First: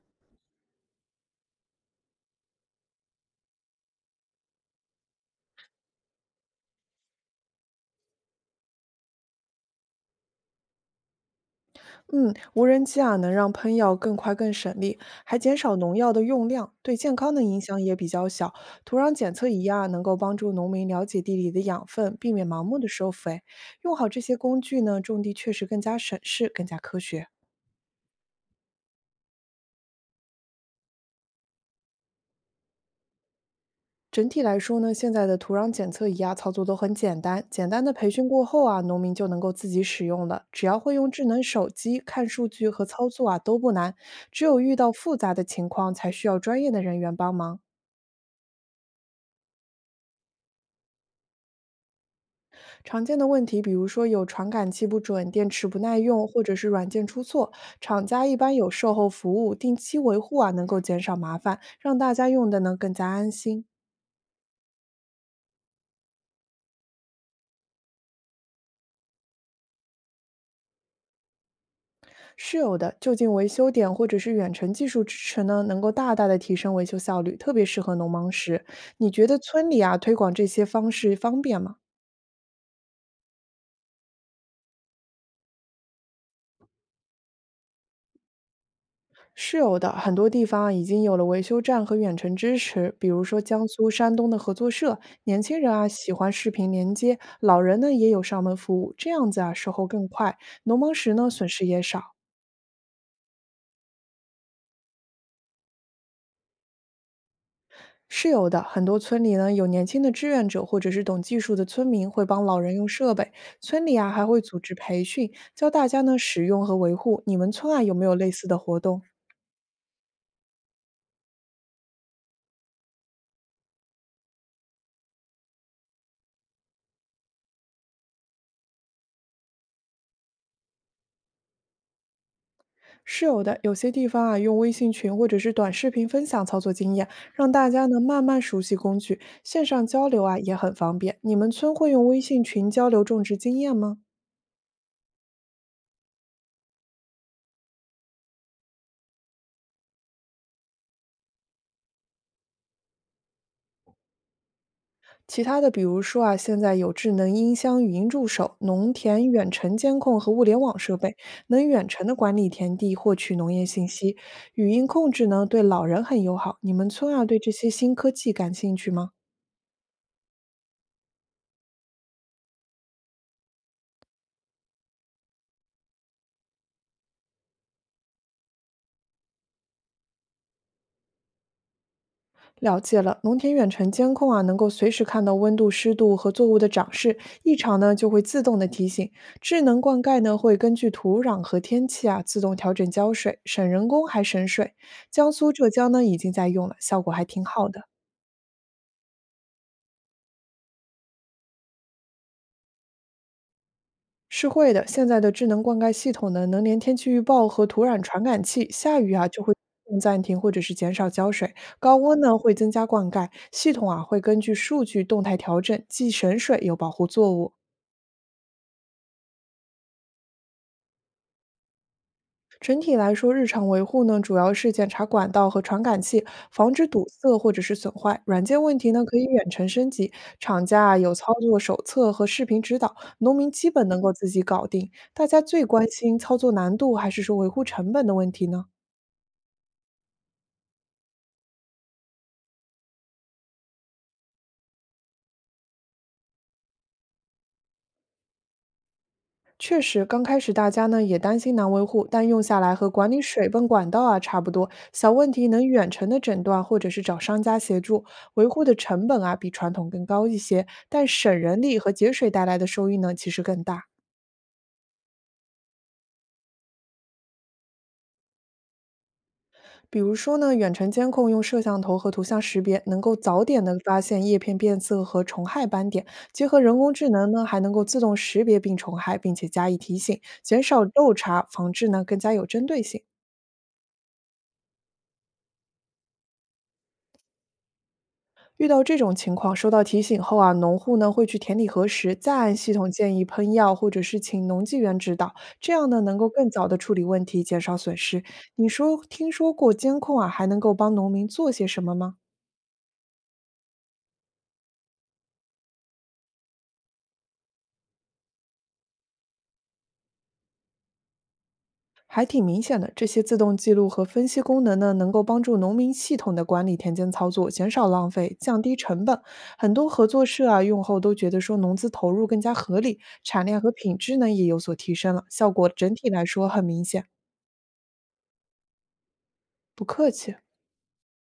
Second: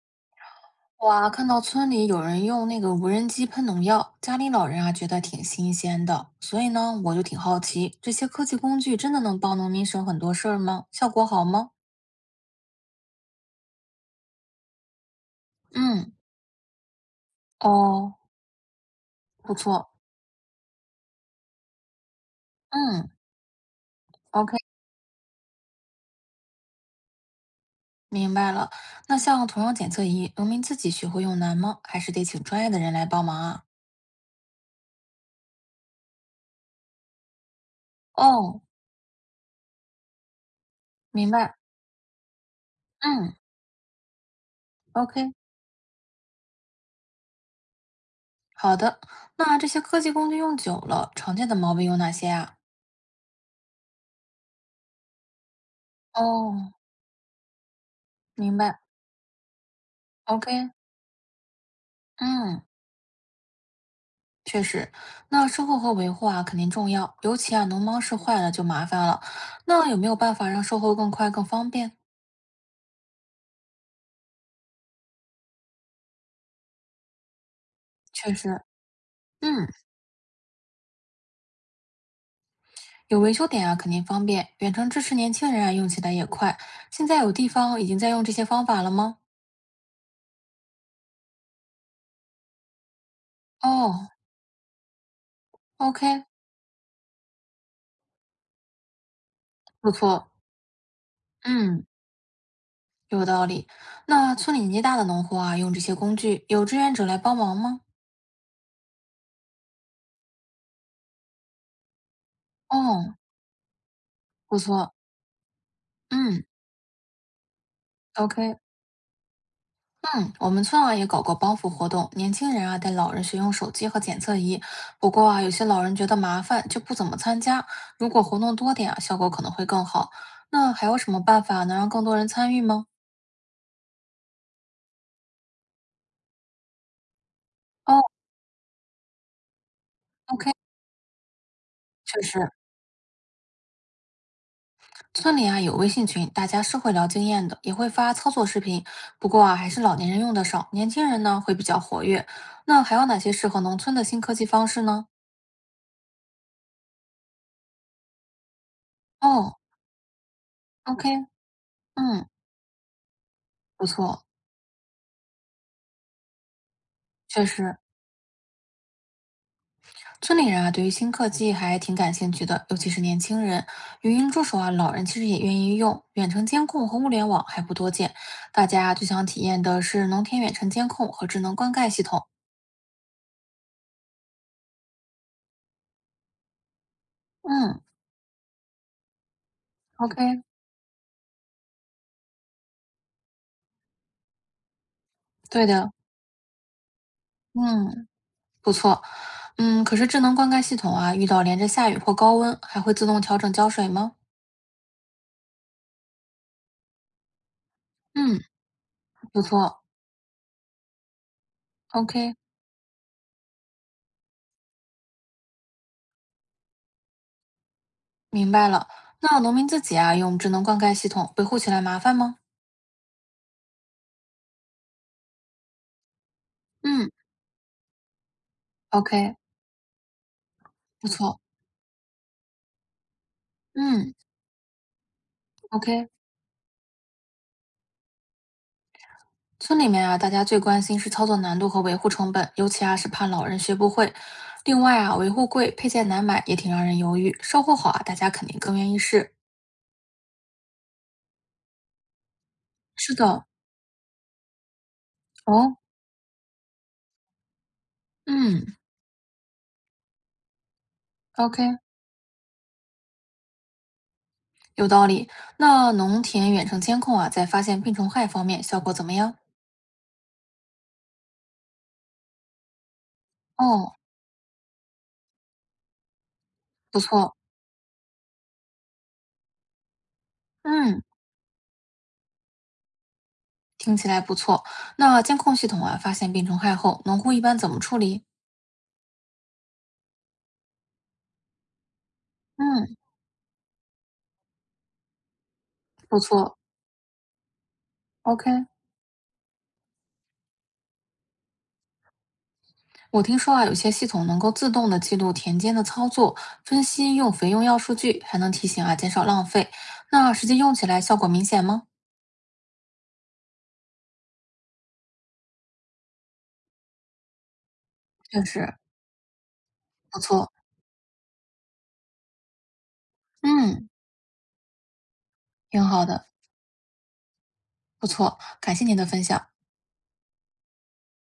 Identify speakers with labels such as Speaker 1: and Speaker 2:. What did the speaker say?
Speaker 1: 哇，看到村里有人用那个无人机喷农药，家里老人啊觉得挺新鲜的，所以呢，我就挺好奇，这些科技工具真的能帮农民省很多事儿吗？效果好吗？
Speaker 2: 嗯，无人机啊，能让喷药更快更省力，还减少农
Speaker 1: 嗯，
Speaker 2: 药的用量，对健康的影响也比
Speaker 1: 哦，
Speaker 2: 较小。土壤检测
Speaker 1: 不
Speaker 2: 仪啊，
Speaker 1: 错，
Speaker 2: 能够帮助农民了解地里的养分，避免盲目的
Speaker 1: 嗯
Speaker 2: 施肥。用好这些
Speaker 1: ，OK，
Speaker 2: 工具呢，种地确实更加省事，更加科学。
Speaker 1: 明白了。那像土壤检测仪，农民自己学会用难吗？还是得请专业的人来帮忙啊？
Speaker 2: 整体来说呢，现在的土壤检测仪啊，操作都很简单。简单的培训过
Speaker 1: 哦，
Speaker 2: 后啊，农民就能够自己使用了。只要会用智
Speaker 1: 明
Speaker 2: 能
Speaker 1: 白，
Speaker 2: 手机看数据和操作
Speaker 1: 嗯
Speaker 2: 啊，都不难。只有遇到复
Speaker 1: ，OK，
Speaker 2: 杂的情况，才需要专业的人员帮忙。
Speaker 1: 好的。那这些科技工具用久了，常见的毛病有哪些啊？
Speaker 2: 常见的问题，比如说有传感器不准、电池不耐用，或
Speaker 1: 哦，
Speaker 2: 者是软件出错。厂家一般
Speaker 1: 明
Speaker 2: 有
Speaker 1: 白
Speaker 2: 售后服务，定期维护啊，能
Speaker 1: ，OK，
Speaker 2: 够减少麻烦，让大家用的
Speaker 1: 嗯。
Speaker 2: 呢更加安心。
Speaker 1: 确实，那售后和维护啊肯定重要，尤其啊农忙时坏了就麻烦了。那有没有办法让售后更快更方便？
Speaker 2: 是有的，就近维修点或者是远程技术支持呢，能够大大的提升维修效率，特别适合农忙
Speaker 1: 确实，
Speaker 2: 时。你觉得
Speaker 1: 嗯，
Speaker 2: 村里啊推广这些方式方便吗？
Speaker 1: 有维修点啊肯定方便，远程支持年轻人啊用起来也快。现在有地方已经在用这些方法了吗？
Speaker 2: 是有的，很多地方啊已经有了维修站和远程支持，比如说江苏、
Speaker 1: 哦
Speaker 2: 山东的合作社，年轻人啊喜
Speaker 1: ，OK，
Speaker 2: 欢视频连接，老人呢也有上门服务，这样子啊售后
Speaker 1: 不
Speaker 2: 更
Speaker 1: 错，
Speaker 2: 快，农忙时呢损失也
Speaker 1: 嗯，
Speaker 2: 少。
Speaker 1: 有道理。那村里年纪大的农户啊用这些工具，有志愿者来帮忙吗？
Speaker 2: 是有的，很多村里呢有年轻的志愿者或者是懂技术的村民会帮老人用
Speaker 1: 哦，
Speaker 2: 设备，村里啊还会
Speaker 1: 不
Speaker 2: 组织
Speaker 1: 错，
Speaker 2: 培训，教大家呢
Speaker 1: 嗯
Speaker 2: 使用和维护。你们村啊有没有类似
Speaker 1: ，OK。
Speaker 2: 的活动？
Speaker 1: 嗯，我们村啊也搞过帮扶活动，年轻人啊带老人学用手机和检测仪。不过啊，有些老人觉得麻烦，就不怎么参加。如果活动多点啊，效果可能会更好。那还有什么办法能让更多人参与吗？
Speaker 2: 是有的，有些地方啊，用微信群或者是短视频分享操作经验，让大家呢
Speaker 1: 哦
Speaker 2: 慢慢熟悉工具，线上交流啊
Speaker 1: ，OK，
Speaker 2: 也很方便。你们村会用微
Speaker 1: 确实，
Speaker 2: 信群交流种植经验吗？
Speaker 1: 村里啊有微信群，大家是会聊经验的，也会发操作视频。不过啊，还是老年人用的少，年轻人呢会比较活跃。那还有哪些适合农村的新科技方式呢？
Speaker 2: 其他的，比如说啊，现在有智能音箱、语音助手、农田远
Speaker 1: 哦
Speaker 2: 程监控和物联网设
Speaker 1: ，OK，
Speaker 2: 备，能远程的
Speaker 1: 嗯，
Speaker 2: 管理田地，获取农业
Speaker 1: 不
Speaker 2: 信息。
Speaker 1: 错，
Speaker 2: 语音控制呢，对老人很友好。你们村啊，对
Speaker 1: 确
Speaker 2: 这些
Speaker 1: 实。
Speaker 2: 新科技感兴趣吗？
Speaker 1: 村里人啊，对于新科技还挺感兴趣的，尤其是年轻人。语音助手啊，老人其实也愿意用。远程监控和物联网还不多见，大家最想体验的是农田远程监控和智能灌溉系统。
Speaker 2: 了解了，农田远程监控啊，能够随时看到温度、湿度和作物的长势，异常
Speaker 1: 嗯
Speaker 2: 呢就会自动的提醒。智能灌溉呢
Speaker 1: ，OK，
Speaker 2: 会根据土壤和天气啊自动调整浇水，省人工还省水。江苏、
Speaker 1: 对
Speaker 2: 浙
Speaker 1: 的，
Speaker 2: 江呢已经在用了，效果还挺好的。
Speaker 1: 嗯，不错。嗯，可是智能灌溉系统啊，遇到连着下雨或高温，还会自动调整浇水吗？
Speaker 2: 是会的，现在的智能灌溉系统呢能连天气预报和土壤传
Speaker 1: 嗯，
Speaker 2: 感器，下雨啊
Speaker 1: 不
Speaker 2: 就会。
Speaker 1: 错
Speaker 2: 暂停或者是减少浇水，高温
Speaker 1: ，OK，
Speaker 2: 呢会增加灌溉，系统啊会根据数据动态调整，既省水又保护作物。
Speaker 1: 明白了。那农民自己啊，用智能灌溉系统维护起来麻烦吗？
Speaker 2: 整体来说，日常维护呢，主要是检查管道和传感器，防止堵
Speaker 1: 嗯
Speaker 2: 塞或者是损坏。软件问题呢，可以
Speaker 1: ，OK，
Speaker 2: 远程升级。厂家啊
Speaker 1: 不
Speaker 2: 有操
Speaker 1: 错，
Speaker 2: 作手册和视频指导，农民基本能
Speaker 1: 嗯
Speaker 2: 够自己搞定。大家最关
Speaker 1: ，OK。
Speaker 2: 心操作难度还是说维护成本的问题呢？
Speaker 1: 村里面啊，大家最关心是操作难度和维护成本，尤其啊是怕老人学不会。另外啊，维护贵，配件难买，也挺让人犹豫。售后好啊，大家肯定更愿意试。
Speaker 2: 确实，刚开始大家呢也担心难维护，但用下来和管
Speaker 1: 是
Speaker 2: 理
Speaker 1: 的，
Speaker 2: 水泵管道啊差不多，小问题能
Speaker 1: 哦，
Speaker 2: 远程的诊断，或者是找商家协助，维护
Speaker 1: 嗯
Speaker 2: 的成本啊比传统更高一些，但省
Speaker 1: ，OK，
Speaker 2: 人力和节水带来的收益呢其实更大。
Speaker 1: 有道理。那农田远程监控啊，在发现病虫害方面效果怎么样？
Speaker 2: 比如说呢，远程监控用摄像头和图像识别，能够早点的
Speaker 1: 哦，
Speaker 2: 发现叶片变色和虫害斑点，结合人工
Speaker 1: 不
Speaker 2: 智能
Speaker 1: 错，
Speaker 2: 呢，还能够自动识别病虫害，并且加以提醒，减少
Speaker 1: 嗯，
Speaker 2: 漏查，防治呢更加有针对性。
Speaker 1: 听起来不错。那监控系统啊，发现病虫害后，农户一般怎么处理？
Speaker 2: 遇到这种情况，收到提醒后啊，农户呢会去田里核实，再按系统
Speaker 1: 嗯，
Speaker 2: 建议喷药，或者是请农技员指导，这样呢能
Speaker 1: 不
Speaker 2: 够更
Speaker 1: 错
Speaker 2: 早的处理问题，减少损失。
Speaker 1: ，OK。
Speaker 2: 你说听说过监控啊，还能够帮农民做些什么吗？
Speaker 1: 我听说啊，有些系统能够自动的记录田间的操作，分析用肥用药数据，还能提醒啊减少浪费。那实际用起来效果明显吗？
Speaker 2: 还挺明显的，这些自动记录和分析功能呢，能够帮助农民系统的管理田间操作，减少浪费，
Speaker 1: 确
Speaker 2: 降
Speaker 1: 实
Speaker 2: 低成本。很多合
Speaker 1: 不
Speaker 2: 作社
Speaker 1: 错，
Speaker 2: 啊，用后都觉得说农资投入更加合理，产量和
Speaker 1: 嗯，
Speaker 2: 品质呢也有所提升了，效果
Speaker 1: 挺
Speaker 2: 整
Speaker 1: 好
Speaker 2: 体来
Speaker 1: 的，
Speaker 2: 说很明显。
Speaker 1: 不错，感谢您的分享。
Speaker 2: 不客气。